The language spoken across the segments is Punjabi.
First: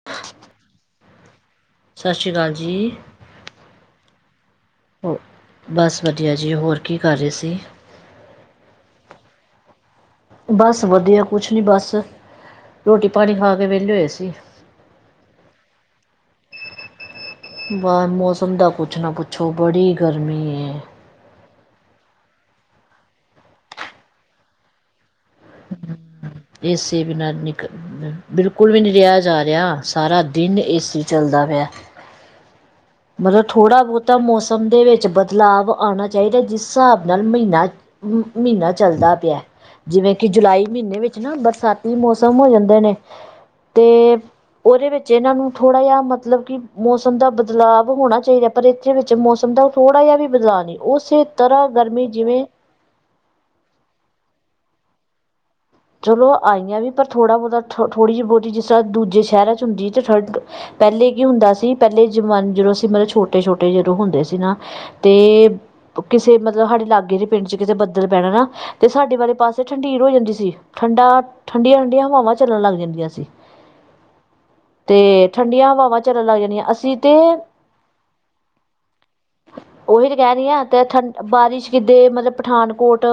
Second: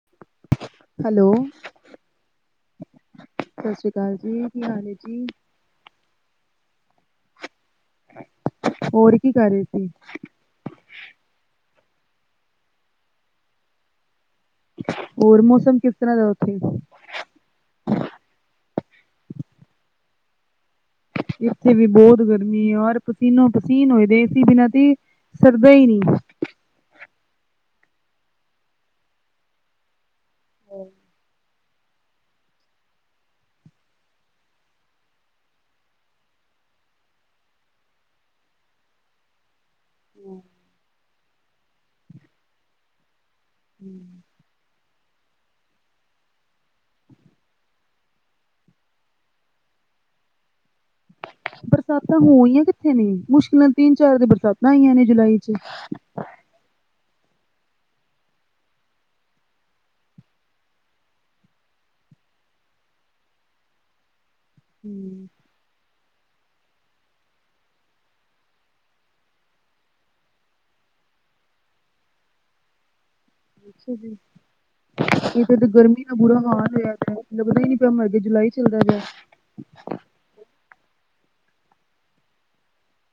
[inaudible] ਹੈਲੋ, ਸਤਿ ਸ਼੍ਰੀ ਅਕਾਲ ਜੀ। ਸਤਿ ਸ੍ਰੀ ਅਕਾਲ ਜੀ ਕੀ ਹਾਲ ਹੈ ਹੋ ਜੀ। ਬਸ ਵਧੀਆ ਜੀ ਹੋਰ ਕੀ ਕਰ ਰਹੇ ਸੀ? ਹੋਰ ਕੀ ਕਰ ਰਹੇ ਸੀ? ਬਸ ਵਧੀਆ ਕੁਛ ਨਹੀਂ ਬਸ, ਰੋਟੀ ਪਾਣੀ ਖਾ ਕੇ ਵਿਹਲੇ ਹੋਏ ਸੀ। ਹੋਰ ਮੌਸਮ ਕਿਸ ਤਰ੍ਹਾਂ ਦਾ ਉੱਥੇ ਬਾਰ ਮੌਸਮ ਦਾ ਕੁਛ ਨਾ ਪੁੱਛੋ ਬੜੀ ਗਰਮੀ ਹੈ। ਇੱਥੇ ਵੀ ਬਹੁਤ ਗਰਮੀ ਏ ਔਰ ਪਸੀਨੋ- ਪਸੀਨ ਹੋ ਗਏ ਸੀ। ਏ ਸੀ ਬਿਨਾਂ ਤੇ ਏ ਸਰਦਾ ਹੀ ਨਹੀਂ। ਏੇ ਸੀ ਬਿਨਾਂ ਨਿਕਲ ਬਿਲਕੁਲ ਵੀ ਨੀ, ਰਿਹਾ ਜਾ ਰਿਹਾ ਸਾਰਾ ਦਿਨ ਏ ਸੀ ਚੱਲਦਾ ਪਿਆ। ਮਤਲਬ ਥੋੜ੍ਹਾ ਬਹੁਤਾ ਮੌਸਮ ਦੇ ਵਿੱਚ ਬਦਲਾਵ ਆਣਾ ਚਾਹੀਦਾ ਜਿਸ ਹਿਸਾਬ ਨਾਲ ਮਹੀਨਾ ਮਹੀਨਾ ਚੱਲਦਾ ਪਿਆ। ਜਿਵੇਂ, ਕਿ ਜੁਲਾਈ ਮਹੀਨੇ ਵਿੱਚ ਨਾ ਬਰਸਾਤੀ ਮੌਸਮ ਹੋ ਜਾਦੇ ਨੇ, ਤੇ, ਉਹਦੇ ਵਿੱਚ ਇਹਨਾਂ ਨੂੰ ਥੋੜਾ ਜਿਹਾ ਮਤਲਬ ਕਿ, ਮੌਸਮ ਦਾ ਬਦਲਾਵ ਹੋਣਾ ਚਾਹੀਦਾ ਪਰ, ਇਸ ਵਿੱਚ ਮੌਸਮ ਦਾ ਥੋੜ੍ਹਾ, ਜਿਹਾ ਵੀ ਬਦਲਾਅ ਨਹੀਂ ਉਸੇ ਤਰ੍ਹਾਂ ਗਰਮੀ ਬਰਸਾਤਾਂ ਜਿਵੇਂ ਹੋਈਆਂ ਕਿੱਥੇ ਨੇ, ਮੁਸ਼ਕਿਲਾਂ ਤਿੰਨ -ਚਾਰ ਤੇ ਬਰਸਾਤਾਂ ਆਈਆਂ ਨੇ ਜੁਲਾਈ ਚ, ਚਲੋ ਆਈਆਂ ਵੀ, ਪਰ ਥੋੜਾ ਬਹੁਤਾ ਥੌ, ਥੋੜ੍ਹੀ ਹੀ ਬਹੁਤੀ, ਜਿਸ ਤਰ੍ਹਾਂ ਦੂਜੇ ਸ਼ਹਿਰਾਂ ਚ'ਹੁੰਦੀ ਅਤੇ ਠੰਡ। ਪਹਿਲੇ ਕੀ ਹੁੰਦਾ ਸੀ। ਪਹਿਲੇ ਜ਼ਮਾਨੇ ਜਦੋਂ ਅਸੀਂ ਮਤਲਬ ਛੋਟੇ -ਛੋਟੇ ਜਦੋਂ ਹੁੰਦੇ ਸੀ ਨਾ। ਤੇ, ਹਮ, ਕਿਸੇ ਮਤਲਬ, ਸਾਡੇ ਲਾਗੇ ਦੇ ਪਿੰਡ ਚ ਕਿਤੇ ਬੱਦਲ ਪੈਣਾ ਨਾ ਤੇ ਸਾਡੇ ਵਾਲੇ ਪਾਸੇ ਠੰਡੀਰ ਹੋ ਜਾਂਦੀ ਸੀ। ਠੰਡਾ, ਠੰਡੀਆਂ- ਠੰਡੀਆਂ ਹਵਾਵਾਂ ਚੱਲਣ ਲੱਗ ਜਾਂਦੀਆਂ ਸੀ। ਅੱਛਾ ਜੀ। ਅਤੇ ਇੱਧਰ ਤੇ ਠੰਡੀਆਂ ਹਵਾਵਾਂ ਗਰਮੀ ਦਾ ਚੱਲਣ ਬੁਰਾ ਲੱਗ ਜਾਂਦੀਆਂ ਹਾਲ ਹੋਇਆ ਅਸੀਂ ਪਿਆ, ਤਾਂ ਲੱਗਦਾ ਹੀ ਨੀ ਪਿਆ ਮਰ ਗੇ ਜੁਲਾਈ ਚੱਲਦਾ ਪਿਆ। ਉਹੀ ਤੇ ਕਹਿ ਰਹੀ ਆ, ਤੇ ਠੰਡ ਬਾਰਿਸ਼ ਕਿੱਦੇ ਮਤਲਬ ਪਠਾਨਕੋਟ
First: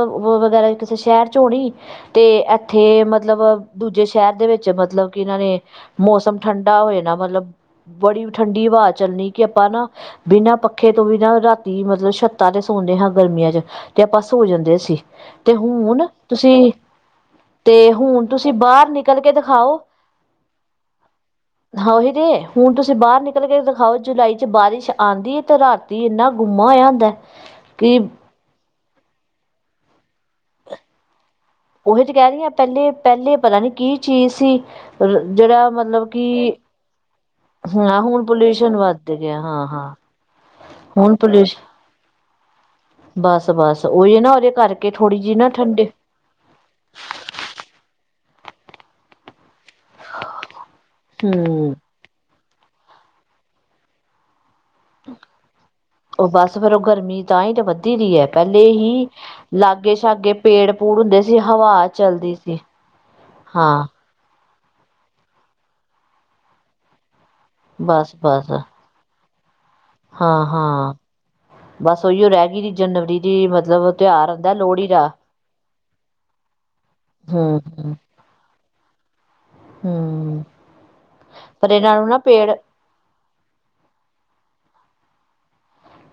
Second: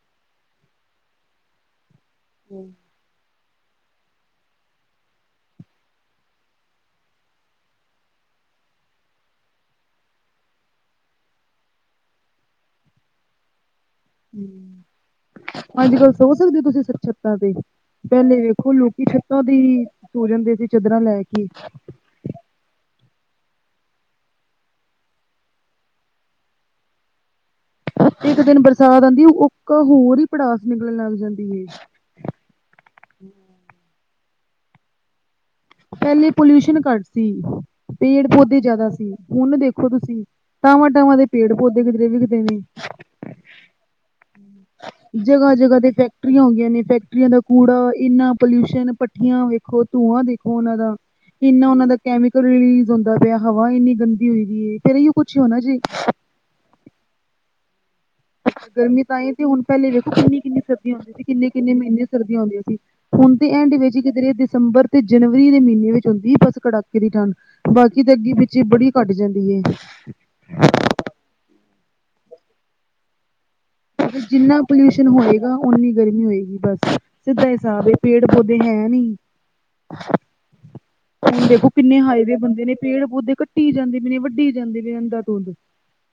ਵਗੈਰਾ। ਕਿਸੇ ਸ਼ਹਿਰ ਚ ਹੋਣੀ ਤੇ ਹਮ, ਏਥੇ ਮਤਲਬ ਦੂਜੇ ਸ਼ਹਿਰ ਦੇ ਵਿੱਚ ਮਤਲਬ ਕਿ ਨਾਲੇ ਮੌਸਮ ਠੰਡਾ ਹੋ ਜਾਣਾ ਮਲਬ ਬੜੀ ਠੰਡੀ ਹਵਾ ਚੱਲਣੀ ਕਿ ਆਪਾਂ ਨਾ ਬਿਨਾਂ ਪੱਖੇ ਤੋਂ ਵੀ ਨਾ ਰਾਤੀ ਮਤਲਬ ਸ਼ਤਾਂ ਤੇ ਸੌਂਦੇ ਹਾਂ ਗਰਮੀਆਂ ਚ ਤੇ ਆਪਾਂ ਸੋ ਜਾਂਦੇ ਸੀ ਤੇ ਅੱਜ ਹੁਨ ਕੱਲ੍ਹ ਸੋ ਸਕਦੇ ਹੋ ਤੁਸੀਂ ਸ- ਛੱਤਾਂ ਤੇ ਅਤੇ ਹੁਣ ਪਹਿਲੇ ਤੁਸੀਂ ਵੇਖੋ ਬਾਹਰ ਲੋਕੀ ਨਿਕਲ ਕੇ ਛੱਤਾਂ ਦਿਖਾਓ ਈ ਸੋ ਜਾਂਦੇ ਸੀ ਚਾਦਰਾਂ ਲੈ ਕੇ ਹਾਂ ਓਹੀ ਤੇ ਹੁਨ ਤੁਸੀਂ ਬਾਹਰ ਨਿਕਲ ਕੇ ਦਿਖਾਓ ਜੁਲਾਈ ਚ ਬਾਰਿਸ਼ ਆਂਦੀ ਏ ਤੇ ਰਾਤੀ ਇੰਨਾ ਗੁੰਮਾ ਹੋਇਆ ਹੋਂਦਾ। [inaudible] ਕਿ ਇੱਕ ਦਿਨ ਬਰਸਾਤ ਆਂਦੀ ੳਕ ਅ ਹੋਰ ਹੀ ਭੜਾਸ ਨਿਕਲਣ ਲੱਗ ਜਾਂਦੀ ਏ। ਉਹੀ ਤੇ ਕਹਿ ਰਹੀ ਹਾਂ ਪਹਿਲੇ ਪਹਿਲੇ ਪਤਾ ਨੀ ਕੀ ਚੀਜ਼ ਸੀ ਜਿਹੜਾ ਮਤਲਬ ਪਹਿਲੇ ਕਿ ਪੋਲਿਊਸ਼ਨ ਘੱਟ ਸੀ, ਹਾਂ ਹੁਣ ਪੇੜ ਪੌਦੇ ਪੋਲਿਊਸ਼ਨ ਜੈਦਾ ਵੱਧ ਸੀ ਗਿਆ ਹੁਨ ਹਾਂ ਦੇਖੋ ਹਾਂ ਤੁਸੀਂ ਟਾਵਾਂ ਹੁਣ ਟਾਵਾਂ ਦੇ ਪੇੜ ਪੋਲਿਊਸ਼ਨ ਪੋਧੇ ਕਿਧਰੇ ਦਿਖਦੇ ਨੇ ਬਸ ਬਸ ਉਹੀ ਨਾ ਉਹਦੇ ਕਰਕੇ ਥੋੜ੍ਹੀ ਜਿਹੀ ਨਾ ਜਗ੍ਹਾ-ਜਗ੍ਹਾ ਠੰਡੀ ਤੇ ਫੈਕਟਰੀਆਂ ਹੋ ਗਈਆਂ ਨੇ ਫੈਕਟਰੀਆਂ ਦਾ ਕੂੜਾ ਇਨਾਂ ਪੋਲਿਊਸ਼ਨ ਭਠੀਆਂ ਵੇਖੋ ਧੂੰਆਂ ਦੇਖ ਉਹਨਾਂ ਦਾ ਇੰਨਾ ਹਮ ਉਹਨਾਂ ਦਾ ਕੈਮੀਕਲ ਰਿਲੀਜ਼ ਹੁੰਦਾ ਪਿਆ ਹਵਾ ਇੰਨੀ ਗੰਦੀ ਹੋਈ ਗਈ ਏ ਫੇਰ ਏਹੀੳ ਕੁਛ ਹੋਨਾ ਜੇ ਤੇ ਫੇਰ ੳਹ ਗਰਮੀ ਤਾਂਹੀ ਤਾਂ ਵੱਧੀ ਦੀ ਹੈ ਪਹਿਲੇ ਗਰਮੀ ਹੀ ਤਾਂ ਤੇ ਹੁਣ ਪਹਿਲੇ ਲਾਗੇ ਵੇਖੋ ਸ਼ਾਗੇ ਕਿੰਨੀ ਕਿੰਨੀ ਪੇੜ- ਸਰਦੀ ਪੂੜ ਹੁੰਦੀ ਹੁੰਦੇ ਸੀ ਕਿੰਨੇ ਕਿੰਨੇ ਹਵਾ ਮਹੀਨੇ ਚਲਦੀ ਸਰਦੀਆਂ ਸੀ। ਹੁੰਦੀਆਂ ਹੁਣ ਦੇ ਐਂਡ ਹਾਂ ਵਿੱਚ ਕਿਧਰੇ ਦਸੰਬਰ ਤੇ ਜਨਵਰੀ ਦੇ ਮਹੀਨੇ ਵਿੱਚ ਹੁੰਦੀ ਬਸ ਕੜਾਕੇ ਦੀ ਠੰਡ, ਬਾਕੀ ਤੇ ਬਸ ਅਗੇ ਬਸ ਪਿੱਛੇ ਬੜੀ ਘੱਟ ਜਾਂਦੀ ਏ ਹਾਂ ਹਾਂ, ਬਸ ਉਹੀਓ ਰਹਿ ਗਈ ਜਨਵਰੀ ਦੀ ਮਤਲਬ ਤਿਉਹਾਰ ਆਉਂਦਾ ਜਿੰਨਾ ਲੋਹੜੀ ਦਾ ਪੋਲਿਊਸ਼ਨ ਹੋਏਗਾ ਓਨੀ ਗਰਮੀ ਹੋਏਗੀ ਬਸ ਸਿੱਧਾ ਹਮ ਹਿਸਾਬ ਏ ਹਮ ਪੇੜ ਓਹ ਦੇ ਹੈ ਨੀ ਹਮ ਹੁਨ ਦੇਖੋ ਪਰ ਇਹਨਾਂ ਕਿੰਨੇ ਨੂੰ ਨਾ ਹਾਈ ਵੇ ਬੰਨਦੇ ਨੇ ਪੇੜ ਪੌਦੇ ਕੱਟੀ ਜਾਂਦੀ ਪਏ ਨੇ ਵੱਢੀ ਜਾਂਦੇ ਪਏ ਨੇ ਅੰਦਾ ਧੁੰਦ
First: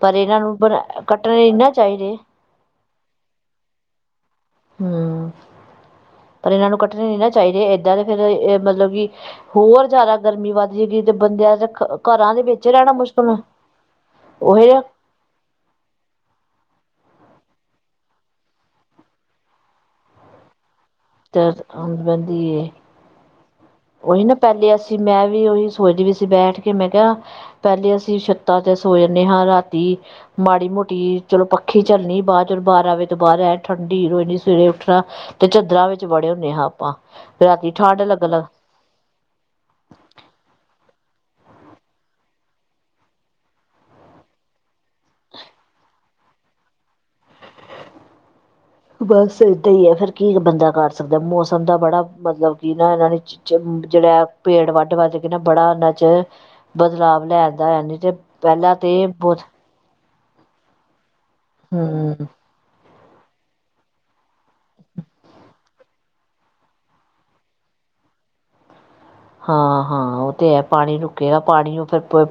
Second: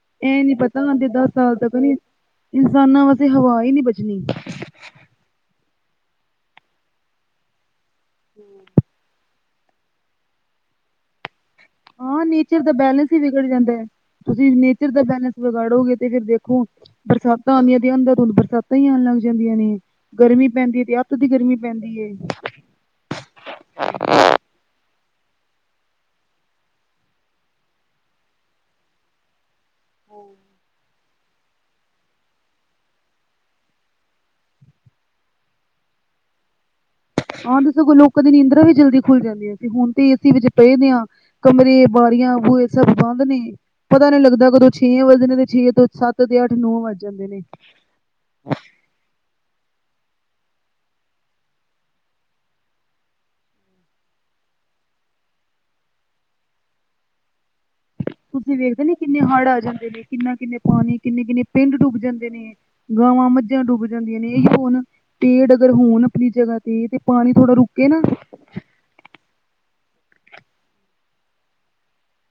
ਪਰ ਇਹਨਾਂ ਨੀ ਨੂੰ ਪਤਾ ਬਣਾ ਆਂਦੇ ਦਸ ਕੱਟਣੇ ਨੀ ਸਾਲ ਨਾ ਤੱਕਣ ਚਾਹੀਦੇ ਇਨਸਾਨਾਂ ਵਾਸਤੇ ਹਵਾ ਹੀ ਨਹੀਂ ਬਚਣੀ। ਹੁ ਪਰ ਇਹਨਾਂ ਨੂੰ ਕੱਟਣੇ ਨਹੀਂ ਨਾ ਚਾਹੀਦੇ ਏਦਾਂ ਦੇ ਫੇਰ ਇਹ ਮਤਲਬ ਵੀ ਹੋਰ ਜੈਦਾ ਗਰਮੀ ਵੱਧ ਜਾਏਗੀ ਤੇ ਬੰਦਿਆਂ ਦਾ ਹਾਂ ਨੇਚਰ ਦਾ ਬੈਲੇੈਂਸ ਈ ਵਿਗੜ ਜਾਂਦਾ ਤੁਸੀਂ ਉਹੀ ਨੇਚਰ ਦਾ ਬੈਲੇੈਂਸ ਵਿਗਾੜੋਗੇ ਤੇ ਫੇਰ ਦੇਖੋ ਬਰਸਾਤਾਂ ਆਂਦੀਆਂ ਤੇ ਅੰਧਾ ਧੁੰਦ ਬਰਸਾਤਾਂ ਹੀ ਆਨ ਲੱਗ ਜਾਂਦੀਆਂ ਨੇ, ਗਰਮੀ ਪੈਂਦੀ ਹੈ ਤੇ ਅ ਅੱਤ ਦੀ ਤੇ ਗਰਮੀ ਪੈਂਦੀ ਏ ਬੰਦੀ ਹੈ ਉਹੀ ਨਾ ਪਹਿਲੇ ਅਸੀਂ ਮੈਂ ਵੀ ਉਹੀ ਸੋਚਦੀ ਵੀ ਸੀ ਬੈਠ ਕੇ ਮੈਂ ਕਿਹਾ ਪਹਿਲੇ ਅਸੀਂ ਸ਼ਤਾਂ ਤੇ ਸੋ ਯਾਨੇ ਹਾਂ ਰਾਤੀ ਮਾੜੀ ਮੋਟੀ ਚਲੋ ਪੱਖੀ ਝਲਨੀ ਬਾਦ ਚ ਚਲੋ ਬਾਰਾਂ ਵਜੇ ਤੋਂ ਬਾਹਰ ਆ ਠੰਡੀ ਰ ਇਨੀ ਸਵੇਰੇ ਉੱਠਣਾ ਤੇ ਚਾਦਰਾਂ ਵਿੱਚ ਵੜੇ ਹੁੰਨੇ ਹਾਂ ਆਪਾਂ ਹਾਂ ਰਾਤੀ ਤੇ ਸਗੋਂ ਠੰਢ ਲੋਕਾਂ ਲੱਗਣ ਦੀ ਲੱਗ ਨਿੰਦਰਾ ਵੀ ਜਲਦੀ ਖੁੱਲ ਜਾਂਦੀਆਂ ਸੀ ਹੁਨ ਤੇ ਏਸੀ ਵਿੱਚ ਪਏਦੇ ਹਾਂ ਕਮਰੇ ਬਾਰੀਆਂ ਬੂਹੇ ਸਭ ਬੰਦ ਨੇ ਪਤਾ ਨਹੀਂ ਲੱਗਦਾ ਕਦੋਂ ਛੇ ਵੱਜਦੇ ਨੇ ਤੇ ਛੇ ਤੋਂ ਸੱਤ ਤੇ ਅੱਠ ਨੌ ਵੱਜ ਜਾਂਦੇ ਨੇ ਬਸ ਏਦਾਂ ਹੀ ਆ ਫਿਰ ਕੀ ਬੰਦਾ ਕਰ ਸਕਦਾ ਮੌਸਮ ਦਾ ਬੜਾ ਮਤਲਬ ਕੀ ਨਾ ਇਹਨਾਂ ਨੇ ਜਿ ਜਿਹੜਾ ਏ ਪੇੜ ਵੱਢ ਵੱਢ ਕੇ ਨਾ ਬੜਾ ਇਹਨਾਂ 'ਚ, ਬਦਲਾਵ ਲੈ ਆਂਦਾ ਹੈ ਨੀ ਤੇ ਤੁਸੀਂ ਪਹਿਲਾਂ ਵੇਖਦੇ ਨੇ ਤੇ ਕਿੰਨੇ ਬਹੁਤ ਹੜ੍ਹ ਆ ਜਾਂਦੇ ਨੇ ਕਿੰਨਾ ਕਿੰਨੇ ਪਾਨੀ ਕਿੰਨੇ ਕਿੰਨੇ ਪਿੰਡ ਡੁੱਬ ਹਮ ਜਾਂਦੇ ਨੇ ਗਾਵਾਂ ਮੱਝਾਂ ਡੁੱਬ ਜਾਂਦੀਆਂ ਨੇ ਇਹੀੳ ਹੁਨ ਪੇੜ ਅਗਰ ਹੋਨ ਅਪਨੀ ਜਗ੍ਹਾ ਤੇ ਤੇ ਪਾਨੀ ਥੋੜਾ ਰੁਕੇ ਨਾ ਹਾਂ ਹਾਂ ਉਹ ਤੇ ਹੈ ਪਾਣੀ ਰੁਕੇਗਾ ਪਾਣੀ ਉਹ ਫੇ ਫੇਰ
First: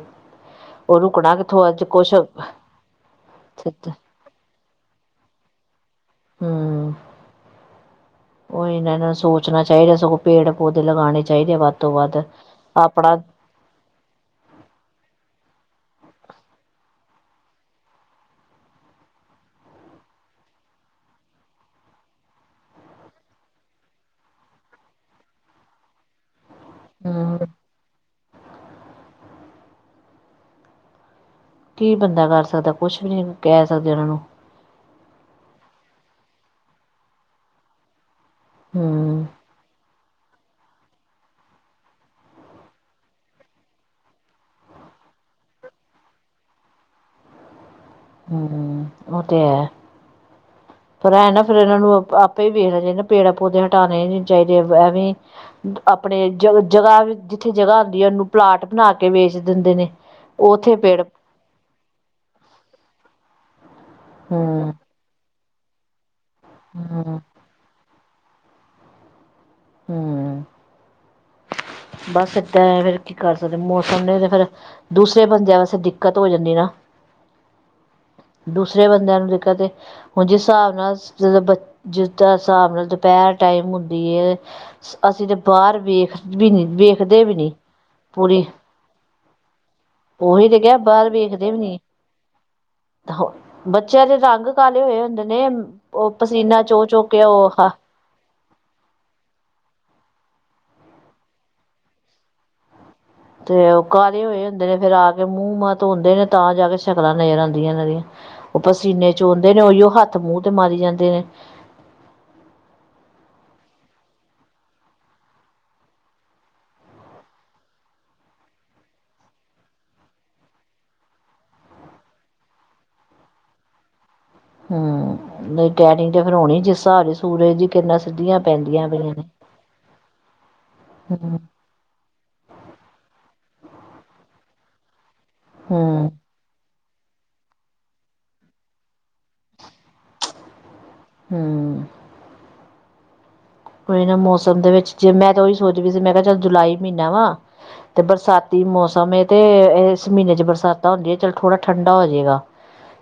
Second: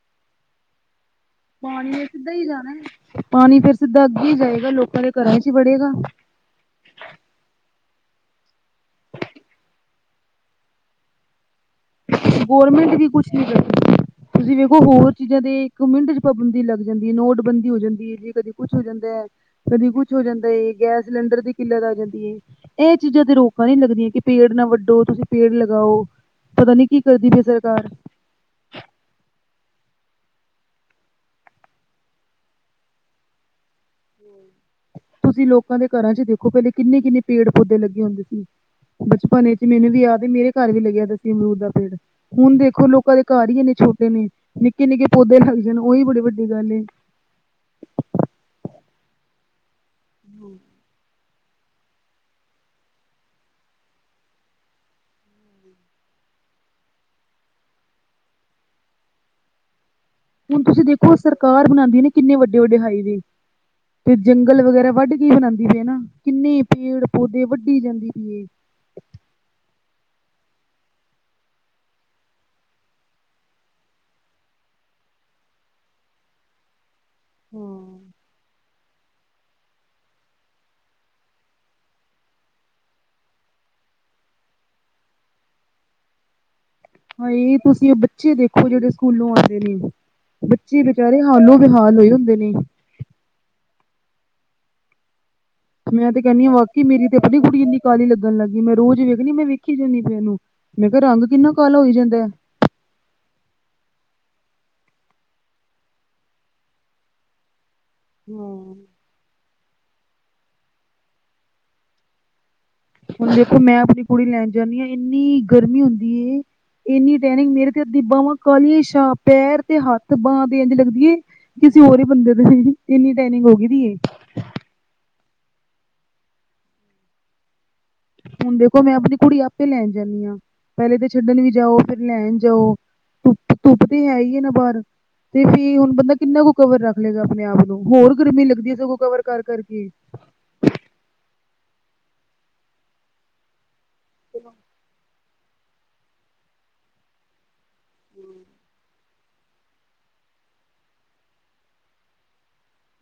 ਉਹ ਰੁਕਣਾ ਕਿ ਪਾਣੀ ਨੇ ਸਿੱਧਾ ਹੀ ਜਾਣਾ ਪਾਣੀ ਤੇ ਫਿਰ ਸਿੱਧਾ ਅੱਗੇ ਹੀ ਜਾਏਗਾ ਲੋਕਾਂ ਦੇ ਘਰਾਂ ਚ ਹੀ ਵੜੇਗਾ ਹੂੰ ਉਹੀ ਨਾ ਇਨਾਂ ਨੂੰ ਸੋਚਣਾ ਚਾਹੀਦਾ ਸਗੋਂ ਪੇੜ ਪੌਦੇ ਲਗਾਉਣੇ ਚਾਹੀਦੇ ਆ ਵੱਧ ਤੋਂ ਵੱਧ ਗੌਰਮੈਂਟ ਵੀ ਆਪਣਾ ਕੁਛ ਨੀ ਕਰਦੀ। ਤੁਸੀਂ ਵੇਖੋ ਹੋਰ ਚੀਜ਼ਾਂ ਦੇ ਇੱਕ ਮਿੰਟ ਚ ਪਾਬੰਦੀ ਲੱਗ ਜਾਂਦੀ ਹੈ ਨੋਟਬੰਦੀ ਹੋ ਜਾਂਦੀ ਹੈ। ਜੀ ਕਦੀ ਕੁੱਛ ਹੋ ਜਾਂਦਾ ਏ ਕਦੀ ਕੁੱਛ ਹੋ ਜਾਂਦਾ ਗੈਸ ਸਿਲੰਡਰ ਦੀ ਕਿੱਲਤ ਆ ਜਾਂਦੀ ਏ। ਇਹ ਚੀਜ਼ਾਂ ਤੇ ਰੋਕਾਂ ਨੀ ਲੱਗਦੀਆਂ ਕਿ ਪੇੜ ਨਾ ਵੱਢੋ ਤੁਸੀਂ ਪੇੜ ਲਗਾਓ। ਪਤਾ ਨੀ ਕੀ ਕਰਦੀ ਹਮ ਪਈ ਸਰਕਾਰ। ਕੀ ਬੰਦਾ ਕਰ ਸਕਦਾ ਕੁਛ ਵੀ ਨੀਂ ਕਹਿ ਸਕਦੇ ਉਹਨਾਂ ਨੂੰ ਤੁਸੀਂ ਲੋਕਾਂ ਦੇ ਘਰਾਂ ਚ ਦੇਖੋ ਪਹਿਲੇ ਕਿੰਨੇ ਕਿੰਨੇ ਪੇੜ ਪੌਦੇ ਲੱਗੇ ਹੁੰਦੇ ਸੀ। ਹਮ ਬਚਪਨ ਵਿੱਚ ਮੈਨੂੰ ਵੀ ਯਾਦ ਮੇਰੇ ਘਰ ਵੀ ਲੱਗਿਆ ਹੁੰਦਾ ਸੀ ਅਮਰੂਦ ਦਾ ਪੇੜ। ਹੁਣ ਦੇਖੋ ਲੋਕਾਂ ਦੇ ਘਰ ਈ ਇੰਨੇ ਛੋਟੇ ਨੇ ਨਿੱਕੇ ਨਿੱਕੇ ਪੌਦੇ ਲੱਗ ਜਾਣ ਉਹੀ ਬੜੇ ਵੱਡੀ ਗੱਲ ਏ। ਹੂੰ ਉਹ ਤੇ ਐ। ਹੂੰ ਪਰ ਇਹ ਨਾ ਫੇਰ ਇਹਨਾਂ ਨੂੰ ਆਪੇ ਵੀ ਵੇਖਣਾ ਚਾਹੀਦਾ ਪੇੜਾ ਪੌਦੇ ਹਟਾਣੇ ਨੀ ਚਾਹੀਦੇ ਐਵੇਂ। ਆਪਣੇ ਜ ਜਗ੍ਹਾ ਜਿੱਥੇ ਜਗ੍ਹਾ ਹੁੰਦੀ ਏ ਉਹਨੂੰ ਪਲਾਂਟ ਬਣਾ ਕੇ ਵੇਚ ਦਿੰਦੇ ਨੇ। ਹੁਣ ਉੱਥੇ ਤੁਸੀਂ ਪੇੜ ਦੇਖੋ ਸਰਕਾਰ ਬਣਾਦੀ ਨੇ ਕਿੰਨੇ ਵੱਡੇ ਵੱਡੇ ਹਾਈਵੇ ਤੇ ਜੰਗਲ ਹਮ ਵਗੈਰਾ ਵੱਢ। ਕੀ ਬਣਾਂਦੀ ਪਈ ਨਾ ਕਿੰਨੇ ਪੇੜ ਹਮ ਪੌਦੇ ਵੱਢੀ ਜਾਂਦੀ ਪਈਏ। ਹੂੰ ਬਸ ਏਦਾਂ ਫੇਰ ਕੀ ਕਰ ਸਕਦੇ ਮੌਸਮ ਨੇ ਤੇ ਫੇਰ ਦੂਸਰੇ ਬੰਦਿਆਂ ਵਾਸਤੇ ਦਿੱਕਤ ਹੋ ਜਾਂਦੀ ਨਾ ਦੂਸਰੇ ਬੰਦਿਆਂ ਨੂੰ ਕਦੇ ਹੁਣ ਜਿਸ ਹਿਸਾਬ ਨਾਲ ਜਦੋਂ ਬ ਜਿਸ ਤਰਾਂ ਹਿਸਾਬ ਨਾਲ ਦੁਪਹਿਰ ਟਾਈਮ ਹੁੰਦੀ ਏ ਅਸੀਂ ਤੇ ਬਾਹਰ ਵੇਖ ਵੀ ਨੀ ਵੇਖ ਹਾਂਏ ਤੁਸੀਂ ਉਹ ਬੱਚੇ ਦੇਖੋ ਜਿਹੜੇ ਸਕੂਲੋਂ ਆਉਂਦੇ ਨੇ। ਉਹੀ ਤੇ ਕਿਹਾ ਬੱਚੇ ਬੇਚਾਰੇ ਹਾਲੋ ਬੇਹਾਲ ਹੋਏ ਹੁੰਦੇ ਨੇ। ਹਾਂ ਬੱਚਿਆਂ ਦੇ ਰੰਗ ਕਾਲੇ ਹੋਏ ਹੁੰਦੇ ਨੇ ਉਹ ਮੈਂ ਤੇ ਕਹਿਣੀ ਆ ਪਸੀਨਾ ਵਕੇਈ ਚੋ ਚੋ ਮੇਰੀ ਤੇ ਕੇ ਆਪਣੀ ਉਹ ਗੁੜੀਆਂ ਇੰਨੀ ਕਾਲੀ ਲੱਗਣ ਲੱਗ ਗਈ ਮੈਂ ਰੋਜ਼ ਵੇਖਣੀ ਮੈਂ ਵੇਖੀ ਜਾਂਣੀ ਫਿਰ ਇਹਨੂੰ ਮੈਂ ਕਿਹਾ ਰੰਗ ਕਿੰਨਾ ਕਾਲਾ ਹੋਈ ਜਾਂਦਾ। ਤੇ ਉਹ ਕਾਲੇ ਹੋਏ ਹੁੰਦੇ ਨੇ ਫੇਰ ਆ ਕੇ ਮੂੰਹ ਮਾਂਹ ਧੋੋਂਦੇ ਨੇ ਤਾਂ ਜਾ ਕੇ ਸ਼ਕਲਾਂ ਨਜ਼ਰ ਆਉਂਦੀਆਂ ਇਹਨਾਂ ਦੀਆਂ ਉਹ ਹਮ ਪਸੀਨੇ ਚੋਂਦੇ ਨੇ ਉਹੀਓ ਹੱਥ ਮੂੰਹ ਤੇ ਮਾਰੀ ਜਾਂਦੇ ਨੇ ਹੁਣ ਦੇਖੋ ਮੈਂ ਆਪਣੀ ਕੁੜੀ ਲੈਣ ਜਾਂਨੀ ਆ ਇੰਨੀ ਗਰਮੀ ਹੁੰਦੀ ਏ ਇੰਨੀ ਟੈਨਿੰਗ ਮੇਰੇ ਤੇ ਅੱਧੀ ਬਾਵਾਂ ਕਾਲੀਆਂ ਸ਼ਾਹ ਪੈਰ ਤੇ ਹੱਥ ਬਾਂਹ ਦੇ ਇੰਜ ਲੱਗਦੀ ਏ ਕਿਸੇ ਹੋਰ ਹੀ ਬੰਦੇ ਦੇ ਇੰਨੀ ਟੇਨਿੰਗ ਹੋਗੀ ਦੀ ਇਹ ਹਮ ਨਹੀਂ ਟੈਨਿੰਗ ਤੇ ਫੇਰ ਹੋਣੀ ਜਿਸ ਸਾਬ ਦੀ ਸੂਰਜ ਦੀ ਕਿਰਨਾਂ ਸਿੱਧੀਆਂ ਹੁਣ ਦੇਖੋ ਪੈਂਦੀਆਂ ਮੈਂ ਪਈਆਂ ਆਪਣੀ ਨੇ ਕੁੜੀ ਆਪੇ ਲੈਣ ਜਾਂਨੀ ਆ ਪਹਿਲੇ ਤਾਂ ਹੂੰ ਛੱਡਣ ਵੀ ਜਾਓ ਫਿਰ ਲੈਣ ਜਾਓ ਧੁੱਪ ਤੇ ਹੈ ਹੀ ਹੈ ਨਾ ਬਾਹਰ ਤੇ ਫੇਰ ਵੀ ਹੁਣ ਹੂੰ ਬੰਦਾ ਕਿੰਨਾ ਕੁ ਕਵਰ ਰੱਖ ਲਏਗਾ ਆਪਣੇ ਆਪ ਨੂੰ ਹੋਰ ਗਰਮੀ ਲੱਗਦੀ ਹੈ ਸਗੋਂ ਕਵਰ ਕਰ ਕਰਕੇ। ਹੂੰ ਕੋਈ ਨਾ ਮੌਸਮ ਦੇ ਵਿੱਚ ਜੇ ਮੈਂ ਤਾਂ ਉਹੀ ਸੋਚ ਵੀ ਰਈ ਸੀ ਮੈਂ ਕਿਹਾ ਚੱਲ ਜੁਲਾਈ ਮਹੀਨਾ ਵਾ ਤੇ ਬਰਸਾਤੀ ਮੌਸਮ ਏ ਤੇ ਇਸ ਮਹੀਨੇ ਚ ਬਰਸਾਤਾਂ ਹੁੰਦੀਆਂ ਚਲ ਥੋੜ੍ਹਾ ਠੰਡਾ ਹੋ ਜਾਏਗਾ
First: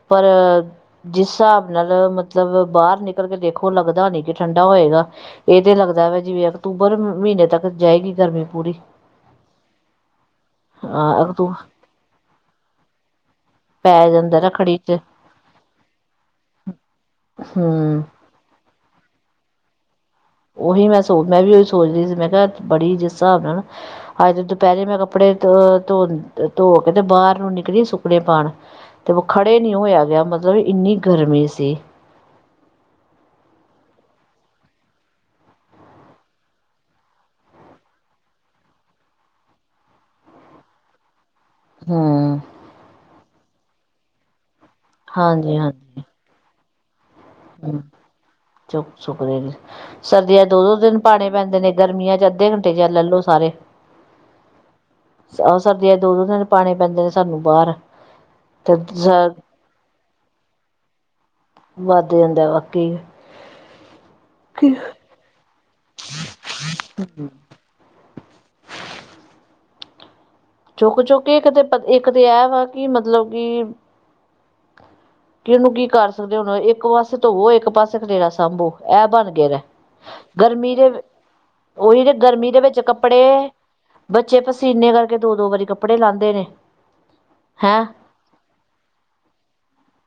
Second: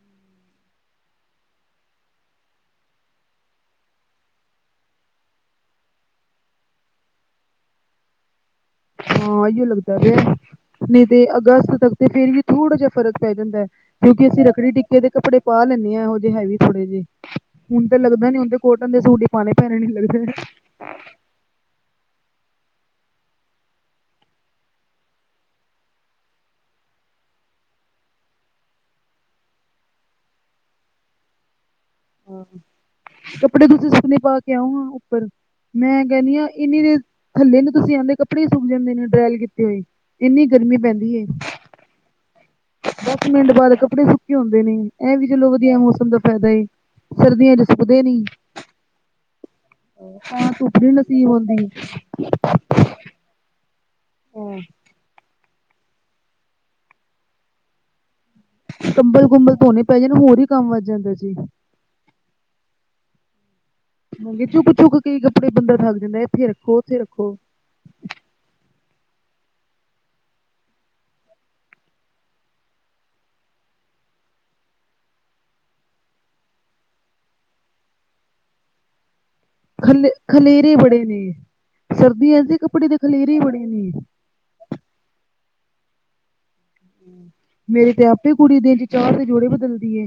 ਪਰ ਜਿਸ ਹਿਸਾਬ ਨਾਲ਼ ਮਤਲਬ ਬਾਹਰ ਨਿਕਲ ਕੇ ਦੇਖੋ ਲੱਗਦਾ ਨੀ ਕਿ ਠੰਡਾ ਹੋਏਗਾ। ਇਹ ਤੇ ਲੱਗਦਾ ਵਾ ਜਿਵੇਂ ਅਕਤੂਬਰ ਮਹੀਨੇ ਤੱਕ ਜਾਏਗੀ ਗਰਮੀ ਪੂਰੀ। ਹਾਂ ਇਓ ਲੱਗਦਾ ਪਿਆ ਨਹੀਂ ਹਾਂ ਤੇ ਅਕਤੂ ਅਗਸਤ ਤੱਕ ਤੇ ਫੇਰ ਵੀ ਥੋੜਾ ਜ ਫ਼ਰਕ ਪੈ ਜਾਂਦਾ ਏ। ਪੈ ਕਿਉਂਕਿ ਜਾਂਦਾ ਅਸੀਂ ਰੱਖੜੀ ਚ ਟਿੱਕੇ ਦੇ ਕੱਪੜੇ ਪਾ ਲੈਂਨੇ ਹਾਂ ਇਹੋ ਜਿਹੇ ਹੈਵੀ ਥੋੜ੍ਹੇ ਜੇ ਹੁਣ ਤਾਂ ਹੂੰ ਲੱਗਦਾ ਨੀ ਹੁਣ ਕੋਟਨ ਦੇ ਸੂਟ ਹੀ ਪਾਣੇ ਪੈਣੇ ਨੇ ਲੱਗਦੇ। ਉਹੀ ਮੈਂ ਸੋ ਮੈਂ ਵੀ ਉਹੀ ਸੋਚਦੀ ਸੀ ਮੈਂ ਕਿਹਾ ਬੜੀ ਜਿਸ ਹਿਸਾਬ ਨਾਲ਼ ਨਾ। ਅੱਜ ਦੁਪਹਿਰੇ ਮੈਂ ਕੱਪੜੇ ਧੋ ਧੋ ਧੋ ਕੇ ਤੇ ਬਾਹਰ ਨੂੰ ਨਿਕਲੀ ਸੁੱਕਣੇੇ ਪਾਣ। ਤੇ ਖੜੇ ਨੀ ਹੋਇਆ ਗਿਆ ਮਤਲਬ ਇੰਨੀ ਗਰਮੀ ਸੀ। ਕੱਪੜੇ ਤੁਸੀਂ ਸੁੱਕਨੇ ਪਾ ਕੇ ਆਓ ਨਾ ਉੱਪਰ। ਮੈਂ ਕਹਿਣੀ ਆ ਇੰਨੀ ਦੇ ਥੱਲੇ ਨੂੰ ਤੁਸੀਂ ਆਂਦੇ ਕੱਪੜੇ ਸੁੱਕ ਜਾਂਦੇ ਨੇ ਡਰੈਲ ਕੀਤੇ ਹੋਏ। ਇੰਨੀ ਗਰਮੀ ਪੈਂਦੀ ਏ। ਹਮ। ਦਸ ਮਿੰਟ ਬਾਅਦ ਕੱਪੜੇ ਸੁੱਕੇ ਹੁੰਦੇ ਨੇ ਇਹ ਵੀ ਚਲੋ ਵਧੀਆ ਹਾਂਜੀ-ਹਾਂਜੀ ਮੌਸਮ ਦਾ ਫਾਇਦਾ ਏ। ਨਹੀਂ ਤਾ ਸੁਕਦੇ ਨੀ। ਸੁੁਕਦੇ ਨੀ ਸਰਦੀਆਂ ਚ ਤਾਂ ਦੋ-ਦੋ ਧੁੱਪ ਨੀ ਦਿਨ ਪਾਉਣੇ ਨਸੀਬ ਪੈਂਦੇ ਨੇ ਹੁੰਦੀ ਗਰਮੀਆਂ ਚ ਅੱਧੇ ਘੰਟੇ ਚ ਲੈ ਲੋ ਸਾਰੇ। ਹਮ। ਆਹ ਸਰਦੀ ਚ ਦੋ -ਦੋ ਦਿਨ ਪਾਣੇ ਪੈਂਦੇ ਨੇ ਸਾਨੂੰ ਬਾਹਰ। ਤੇ ਕੰਬਲ ਕੁੰਬਲ ਧੋਣੇ ਪੈ ਜਾ ਹੋਰ ਹੀ ਕੰਮ ਵੱਧ ਜਾਂਦਾ ਸੀ। ਵੱਧ ਜਾਂਦਾ ਵਾਕੀ। ਚੁੱਕ -ਚੁੱਕ ਕਈ ਕੱਪੜੇ ਬੰਦਾ ਥੱਕ ਜਾਂਦਾ ਇੱਥੇ ਰੱਖੋ ਉੱਥੇ ਰੱਖੋ। ਚੁੱਕ ਚੁੱਕ ਕੇ ਇੱਕ ਤੇ ਇੱਕ ਤੇ ਇਹ ਵਾ ਕਿ ਮਤਲਬ ਕਿ। ਕਿਨੂੰ ਕੀ ਕਰ ਸਕਦੇ ਹਾ ਹੁਣ ਇੱਕ ਪਾਸੇ ਧੋਵੋ ਇੱਕ ਪਾਸੇ ਖਡੇਰਾ ਸਾਂਭੋ ਇਹ ਬਣ ਗਿਆ ਦਾ। ਖਲੇ ਗਰਮੀ ਖਲੇਰੇ ਦੇ ਬੜੇ ਨੇ। ਉਹੀ ਸਰਦੀਆਂ ਗਰਮੀ ਦੇ ਵਿੱਚ ਖਲੇਰੇ ਕੱਪੜੇ। ਬੜੇ ਨੇ ਬੱਚੇ ਪਸੀਨੇ ਕਰਕੇ ਦੋ-ਦੋ ਵਾਰੀ ਕੱਪੜੇ ਲਾਂਦੇ ਨੇ। ਹੈਂ ਮੇਰੀ ਤੇ ਆਪੇ ਕੁੜੀ ਦਿਨ ਚ ਚਾਰ ਦੇ ਜੋੜੇ ਬਦਲਦੀ ਏ।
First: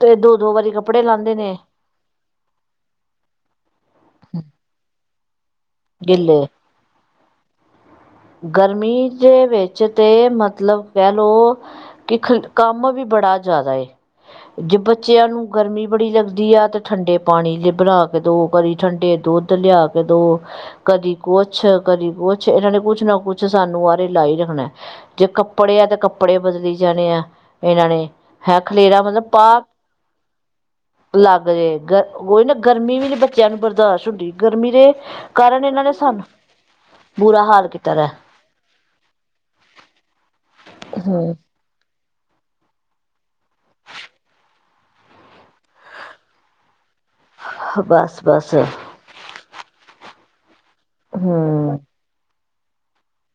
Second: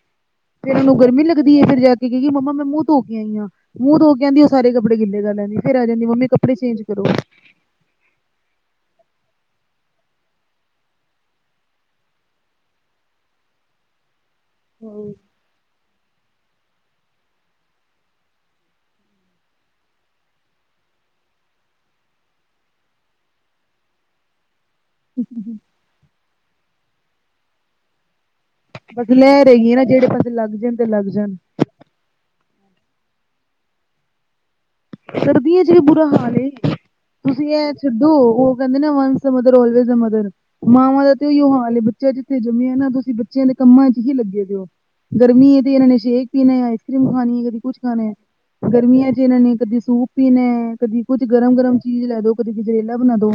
ਤੇ ਦੋ ਦੋ ਵਾਰੀ ਉਹਨੂੰ ਕੱਪੜੇ ਗਰਮੀ ਲਾਉਂਦੇ ਨੇ ਲੱਗਦੀ ਹੈ ਫਿਰ। ਫ਼ਿਰ ਕਏਗੀ ਮੰਮਾ ਮੈਂ ਮੂੰਹ ਧੋ ਕੇ ਆਈ ਆ ਮੂੰਹ ਧੋ ਕੇ ਆਂਦੀ ਆ ਸਾਰੇ ਕੱਪੜੇ ਗਿੱਲੇ ਕਰ ਲੈਂਦੀ ਆ। ਫ਼ਿਰ ਆ ਜਾਂਦੀ ਆ ਮੰਮੀ ਗਿੱਲੇ ਕੱਪੜੇ ਚੇਂਜ ਕਰੋ। ਗਰਮੀ ਦੇ ਵਿੱਚ ਤੇ ਮਤਲਬ ਕਹਿ ਲਓ। ਕਿ ਕੰਮ ਵੀ ਬੜਾ ਜ਼ਿਆਦਾ ਏ ਜੇ ਬੱਚਿਆਂ ਨੂੰ। ਗਰਮੀ ਬੜੀ ਲੱਗਦੀ ਆ ਅਤੇ ਠੰਡੇ ਪਾਣੀ ਬਣਾ ਕੇ ਦਿਉ ਕਦੀ ਠੰਡੇ ਦੁੱਧ ਲਿਆ ਕੇ ਦਿਉ। ਕਦੀ ਕੁਛ ਕਦੀ ਕੁਛ ਇਹਨਾਂ ਨੇ ਕੁਛ ਨਾ ਕੁਛ ਸਾਨੂੰ ਆਰੇ ਲਾ ਹੀ ਰੱਖਣਾ। ਜੇ ਕੱਪੜੇ ਆ ਤੇ ਕੱਪੜੇ ਬਦਲੀ ਜਾਣੇ ਆ ਇਹਨਾਂ ਨੇ। ਹੈ ਖਲੇਰਾ ਬਸ ਮਤਲਬ ਲਹਿਰ ਪਾ ਹੈਗੀ ਏ ਨਾ ਜਿਹੜੇ ਪਾਸੇ ਲੱਗ ਜਾਣ ਤੇ ਜਾਣ। ਲੱਗ। ਉਹਈ ਨਾ ਗਰਮੀ ਵੀ ਬਚਿਆ ਨੂੰ ਬਰਦਾਸ਼ਤ ਹੁੰਦੀ ਗਰਮੀ ਦੇ। ਕਾਰਨ [unintelligible] ਇਹਨਾਂ ਨੇ ਬੁਰਾ ਸਾਨੂੰ ਹਾਲ ਏ। ਬੁਰਾ ਤੁਸੀਂ ਹਾਲ ਇਹ ਕੀਤਾ ਦਾ ਛੱਡੋ ਉਹ ਕਹਿੰਦੇ ਨਾ ਵੰਸ ਮਦਰਲਵੇਜ਼ ਮਦਰ ਮਾਵਾਂ ਦਾ ਤੇ ਹੂੰ ਓਈਓ। ਬੱਚੇ ਜਿੱਥੇ ਜੰਮੇ ਆ ਨਾ ਤੁਸੀਂ ਬੱਚਿਆਂ ਦੇ ਕੰਮਾਂ ਚ ਹੀ ਲੱਗੇ ਦਿਉ। ਗਰਮੀ ਹੈ ਤੇ ਇਹਨਾਂ ਨੇ ਸ਼ੇਕ ਪੀਣਾ ਹੈ ਆਈਸ ਕਰ੍ਰੀਮ ਖਾਣੀ ਹੈ ਕਦੀ ਕੁਝ ਖਾਣਾ ਹੈ ਬਸ ਬਸ ਗਰਮੀਆਂ ਚ ਇਹਨਾਂ ਨੇ। ਕਦੀ ਸੂਪ ਪੀਣਾ ਹੈ ਕਦੀ ਕੁੱਝ ਗਰਮ-ਗਰਮ ਹਮ ਚੀਜ਼ ਲੈ ਦੋ ਕਦੀ ਗਜਰੇਲਾ ਬਣਾ ਦੋ।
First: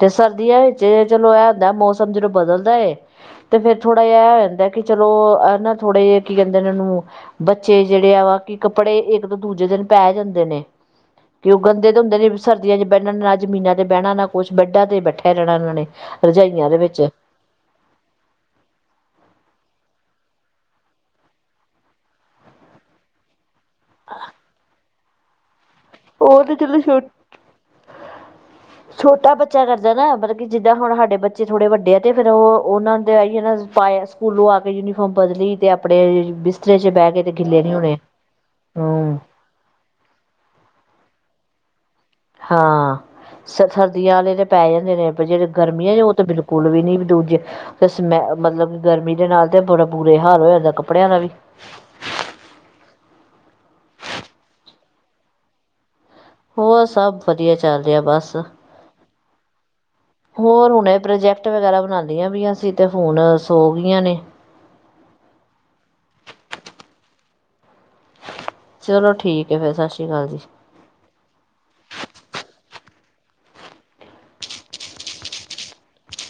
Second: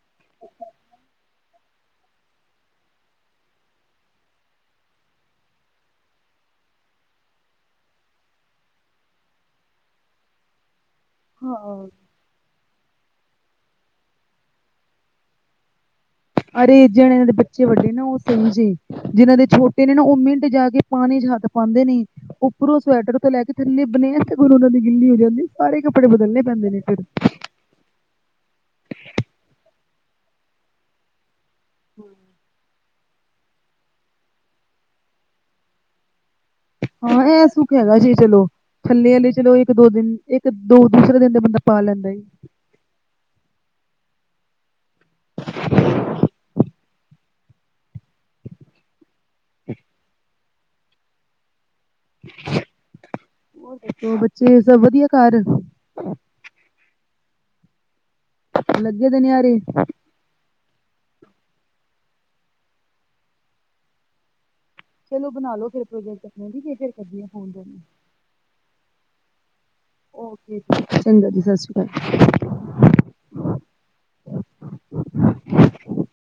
ਤੇ ਸਰਦੀਆਂ ਵਿੱਚ ਚਲੋ ਇਹ ਹੁੰਦਾ ਮੌਸਮ ਜਦੋਂ ਬਦਲਦਾ ਏ। ਤੇ ਫ਼ਿਰ ਥੋੜਾ ਜਿਹਾ ਇਹ ਹੋ ਜਾਂਦਾ ਕਿ ਚਲੋ ਆ ਨਾ ਥੋੜੇ ਜਿਹੇ ਕੀ ਕਹਿੰਦੇ ਇਹ ਨੂੰ। ਬੱਚੇ ਜਿਹੜੇ ਆ ਵਾ ਕਿ ਕੱਪੜੇ ਇੱਕ ਦੂਜੇ ਦਿਨ ਪੈ ਜਾਂਦੇ ਨੇ। ਕਿ ਉਹ ਹਾਂ। ਗੰਦੇ ਤੇ ਹੁੰਦੇ ਨੇ ਸਰਦੀਆਂ ਚ ਬਹਿਣਾਣ ਨਾ ਜ਼ਮੀਨਾਂ ਤੇ ਬਹਿਣਾ ਨਾ। ਕੁਛ ਵੱਡਾ ਤੇ ਬੈਠਿਆ ਰਹਿਣਾ ਇਹਨਾਂ ਨੇ। ਰਜਾਈਆਂ ਦੇ ਅਰੇ ਵਿੱਚ ਜਿਹਨਾਂ। ਬੱਚੇ ਵੱਡੇ ਨਾ ਉਹ ਸਮਝਦੇ ਜਿਹਨਾਂ ਦੇ ਛੋਟੇ ਨੇ ਨਾ ਉਹ ਮਿੰਟ ਜਾ ਕੇ ਪਾਣੀ ਚ ਹੱਥ ਪਾਉਂਦੇ ਨੇ। ਉੱਪਰੋਂ ਸਵੈਟਰ ਤੋਂ ਲੈ ਕੇ ਥੱਲੇ ਬਨੇ ਤੇ ਫਿਰ ਉਹਨਾਂ ਦੀ ਗਿੱਲੀ ਹੋ ਜਾਂਦੀ ਸਾਰੇ। ਬਦਲਣੇ ਉਹ ਤੇ ਪੈਂਦੇ ਨੇ ਚਲੋ ਫਿਰ। ਛੋ। ਛੋਟਾ ਬੱਚਾ ਕਰਦਾਂ ਨਾ ਮਤਲਬ ਕਿ ਜਿੱਦਾਂ ਹੁਣ ਸਾਡੇ ਬੱਚੇ ਬੱਚੇ ਥੋੜੇ ਵੱਡੇ ਆ ਤੇ ਫ਼ਿਰ ਉਹ ਉਹਨਾ ਆਈ ਨਾ ਪਾਇਆ ਸਕੂਲੋਂ ਆ ਕੇ ਯੂਨੀ ਫੌਮ ਬਦਲੀ ਤੇ ਆਪਣੇ ਬਿ ਹਾਂ ਇਹ ਸੁੱਖ ਹੈਗਾ ਜੇ ਚਲੋ ਥੱਲੇ ਹਮ ਵਲੇ ਚ ਰਹੋ ਨਿ ਦੋ ਦਿਨ, ਇੱਕ-ਦੋ ਦੂਸਰੇ ਦਿਨ ਬੰਦਾ ਪਾ ਲੈਂਦਾ ਏ। ਹਾਂ। ਸਰ ਸਰਦੀਆਂ ਵਾਲੇ ਤਾਂ ਪੈ ਜਾਂਦੇ ਨੇ। ਪਰ ਜੇਹੜੇ ਗਰਮੀ ਹੈ ਜੇ ਉਹ ਤਾਂ ਬਿਲਕੁਲ ਵੀ ਨੀ ਦੂਜੇ ਤੇ ਸਮੈ ਮਤਲਬ ਗਰਮੀ ਦੇ ਨਾਲ ਤੇ ਬੜਾ ਬੁਰੇ ਹਾਲ ਹੋ ਜਾਂਦਾ ਕੱਪੜਿਆਂ ਦਾ ਵੀ ਹੋਰ ਦੱਸੋ, ਬੱਚੇ ਸਭ ਵਧੀਆ ਘਰ। ਹੋਰ ਸਭ ਵਧੀਆ ਚੱਲ ਰਿਹਾ ਬਸ। ਲਗੇ ਦੇ ਨਿਆਣੇ। ਹੋਰ ਹੁਣੇ ਇਹ ਪ੍ਰੋਜੈਕਟ ਵਗੈਰਾ ਬਣਾਦੀਆਂ ਪਇਆ, ਸੀ ਤੇ ਹੁਣ ਸੋ ਗਈਆਂ ਨੇ। ਚਲੋ ਬਣਾ ਲੋ, ਫਿਰ ਪ੍ਰੋਜੈਕਟ ਆਪਣੇ, ਠੀਕ ਏ ਫਿਰ ਕਰਦੀ ਆ ਫੋਨ ਤੁਹਾਨੂੰ। ਚਲੋ ਠੀਕ ਹੈ, ਫਿਰ ਸਸ਼ਿ ਸ਼੍ਰੀ ਅਕਾਲ ਜੀ। ਓਕੇ ਚੰਗਾ, ਜੀ ਸਸਿ ਸ਼੍ਰੀ ਅਕਾਲ।